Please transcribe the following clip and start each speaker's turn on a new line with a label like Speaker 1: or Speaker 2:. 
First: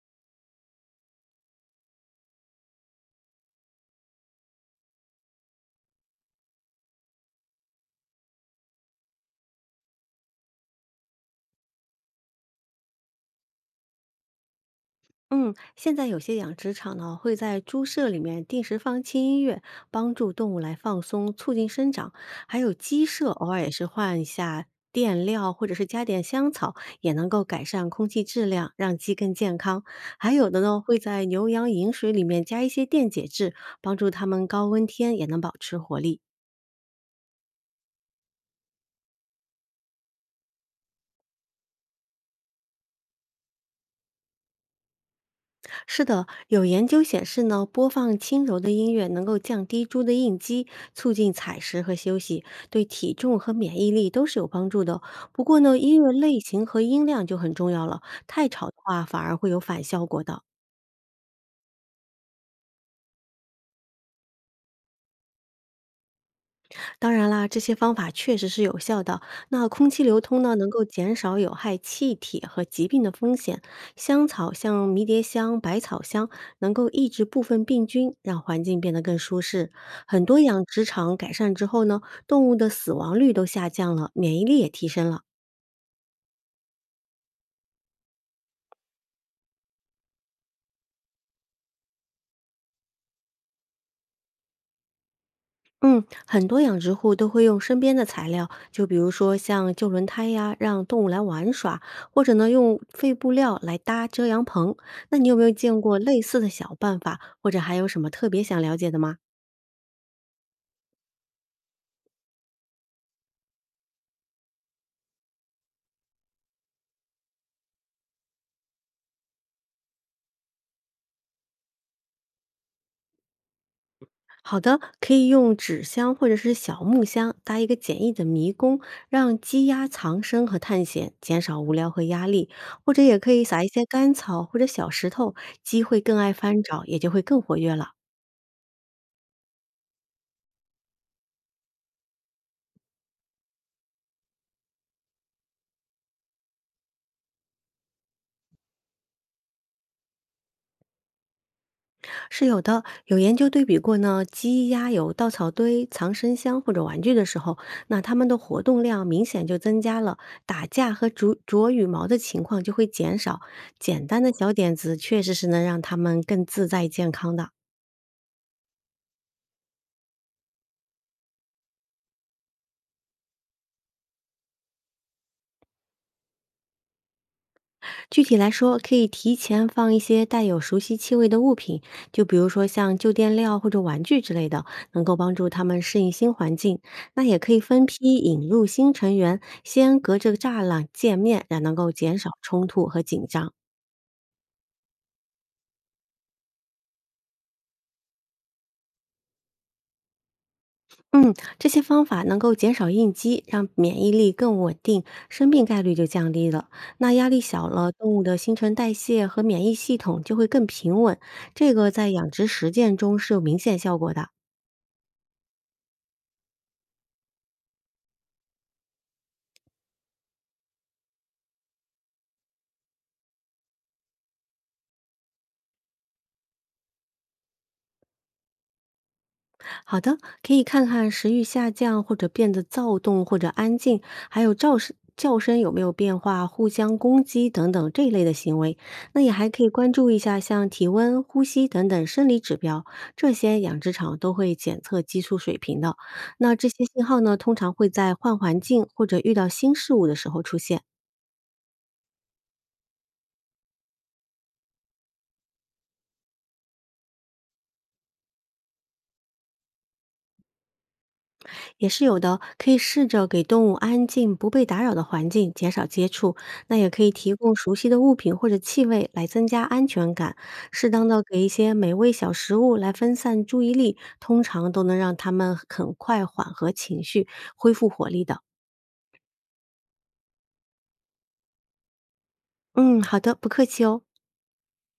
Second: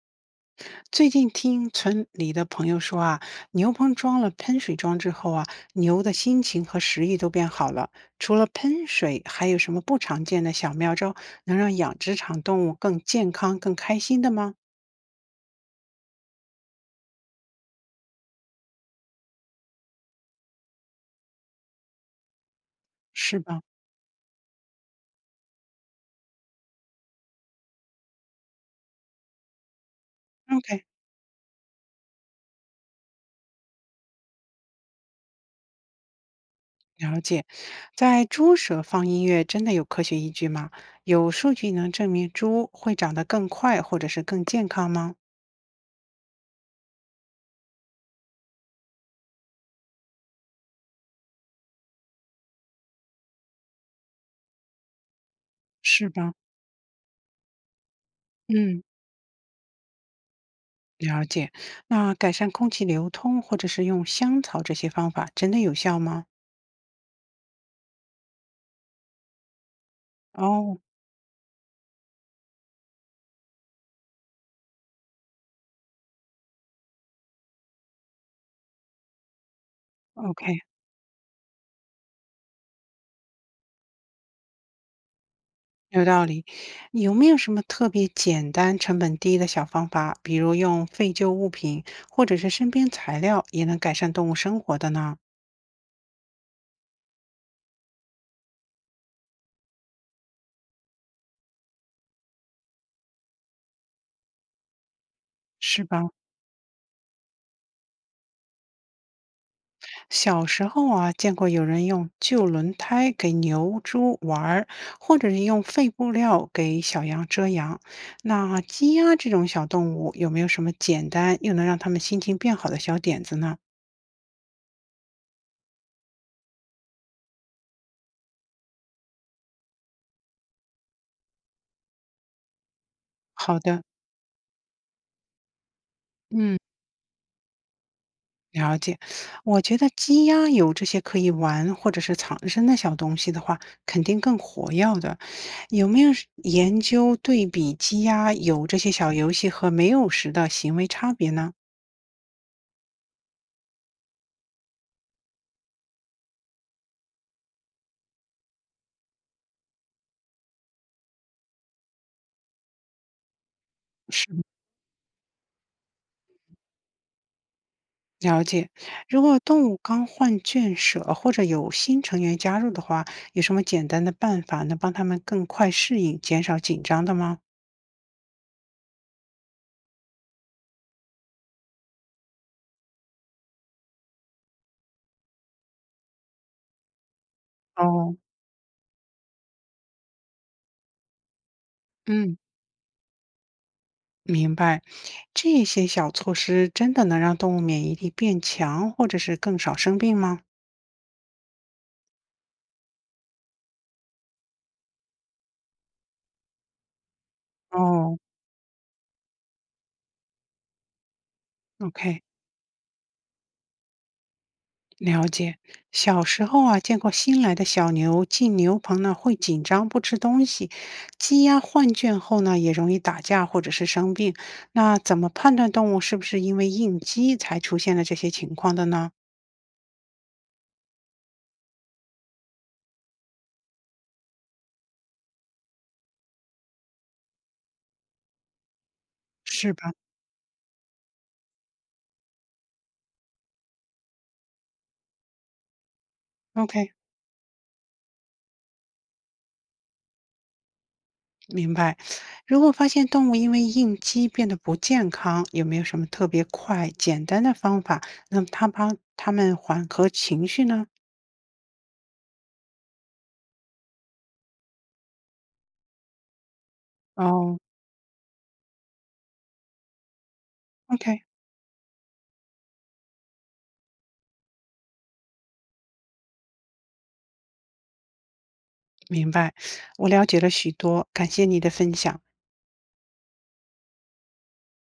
Speaker 1: 最近听村里的朋友说啊，牛棚装了喷水装置后啊，牛的心情和食欲都变好了。除了喷水，还有什么不常见的小妙招能让养殖场动物更健康、更开心的吗？
Speaker 2: 嗯，现在有些养殖场呢会在猪舍里面定时放轻音乐，帮助动物来放松，促进生长。还有鸡舍
Speaker 1: 是
Speaker 2: 偶尔
Speaker 1: 吧
Speaker 2: 也是换一下垫料，或者是加点香草，也能够改善空气质量，让鸡更健康。还有的呢
Speaker 1: ？OK，
Speaker 2: 会在牛羊饮水里面加一些电解质，帮助它们高温天也能保持活力。
Speaker 1: 了解。在猪舍放音乐真的有科学依据吗？有数据能证明猪会长得更快或者是更健康吗？
Speaker 2: 是的，有研究显示呢，播放轻柔的音乐能够降低猪的应激，促进采食和休息，对体重和免疫力都是有帮助的。不过呢，音
Speaker 1: 是
Speaker 2: 乐
Speaker 1: 吧？
Speaker 2: 类型和音量就很重要了，太吵的
Speaker 1: 嗯。
Speaker 2: 话反而会有反效果的。
Speaker 1: 了解，那改善空气流通或者是用香草这些方法真的有效吗？
Speaker 2: 当然啦，这些方法确实是有效的。那空气流通呢，能
Speaker 1: 哦
Speaker 2: 够减少有害气体和疾病的风险。香草像迷迭香、百草香，能够抑制部分病菌，让环境变得更舒适。很多
Speaker 1: ，OK，
Speaker 2: 养殖场改善之后呢，动物的死亡率都下降了，免疫力也提升了。
Speaker 1: 有道理。有没有什么特别简单、成本低的小方法，比如用废旧物品或者是身边材料也能改善动物生活的呢？
Speaker 2: 嗯，很多养殖户都会用身边的材料，就比如说像旧轮胎呀，让动物来玩耍，或者呢用废布料来搭遮阳棚。那你有没有见
Speaker 1: 是
Speaker 2: 过
Speaker 1: 吧？
Speaker 2: 类似的小办法，或者还有什么特别想了解的吗？
Speaker 1: 小时候啊，见过有人用旧轮胎给牛、猪玩儿或者是用废布料给小羊遮阳。那鸡鸭这种小动物有没有什么简单又能让它们心情变好的小点子呢？
Speaker 2: 好的，可以用纸箱或者是小木箱搭一个简易的迷宫，让鸡鸭藏身和探险，减少无聊和压力。或者也可以
Speaker 1: 好
Speaker 2: 撒一
Speaker 1: 的，
Speaker 2: 些干草或者小石头，鸡会更爱
Speaker 1: 嗯，
Speaker 2: 翻找，也就会更活跃了。
Speaker 1: 了解。我觉得鸡鸭有这些可以玩或者是藏身的小东西的话，肯定更活跃的。有没有是研究对比鸡鸭有这些小游戏和没有时的行为差别呢？
Speaker 2: 是有的，有研究对比过呢，鸡鸭有稻草堆、藏身箱或者玩具的时候，那它们的活动量明显就增加了，打架和啄羽毛的情况就会减少。简单的
Speaker 1: 是。
Speaker 2: 小点子确实是能让它们更自在健康的。
Speaker 1: 了解，如果动物刚换圈舍或者有新成员加入的话，有什么简单的办法能帮他们更快适应、减少紧张的吗？
Speaker 2: 具体来说，可以提前放一些带有熟悉气味的物品，就比如说像旧垫料或者玩具之类的，能够帮助它们适应新环境。那也可以分批
Speaker 1: 哦，
Speaker 2: 引入新成员，先隔着栅栏见面，也能够减少
Speaker 1: 嗯，
Speaker 2: 冲突和紧张。
Speaker 1: 明白。这些小措施真的能让动物免疫力变强，或者是更少生病吗？
Speaker 2: 嗯，这些方法能够减少应激，让免疫力更稳定，生病概率就降低了。那压力小了，动
Speaker 1: 哦，
Speaker 2: 物的新陈代谢和免疫系统就会更平稳，这个在
Speaker 1: ？OK，
Speaker 2: 养殖实践中是有明显效果的。
Speaker 1: 了解，小时候啊，见过新来的小牛进牛棚呢，会紧张不吃东西；鸡鸭换圈后呢，也容易打架或者是生病。那怎么判断动物是不是因为应激才出现了这些情况的呢？
Speaker 2: 好的，可以看看食欲下降或者变得躁动或者安静，还有噪声、叫声有没有变化，互相攻击等等这一类的行为。那也还可以
Speaker 1: 是
Speaker 2: 关
Speaker 1: 吧
Speaker 2: 注一下像体温、呼吸等等生理指标，这些养殖场都会检测激素水平的。那这些
Speaker 1: ？OK，
Speaker 2: 信号呢，通常会在换环境或者遇到新事物的时候出现。
Speaker 1: 明白。如果发现动物因为应激变得不健康，有没有什么特别快、简单的方法能它帮它们缓和情绪呢？
Speaker 2: 也是有的，可以试着给动物安静、不被打扰的环境，减少接触。那也可以提供
Speaker 1: 哦
Speaker 2: 熟悉的物品或者气味来增加安全感。适当的
Speaker 1: ，OK，
Speaker 2: 给一些美味小食物来分散注意力，通常都能让它们很快缓和情绪，恢复活力的。
Speaker 1: 明白。我了解了许多，感谢你的分享。
Speaker 2: 嗯，好的，不客气哦。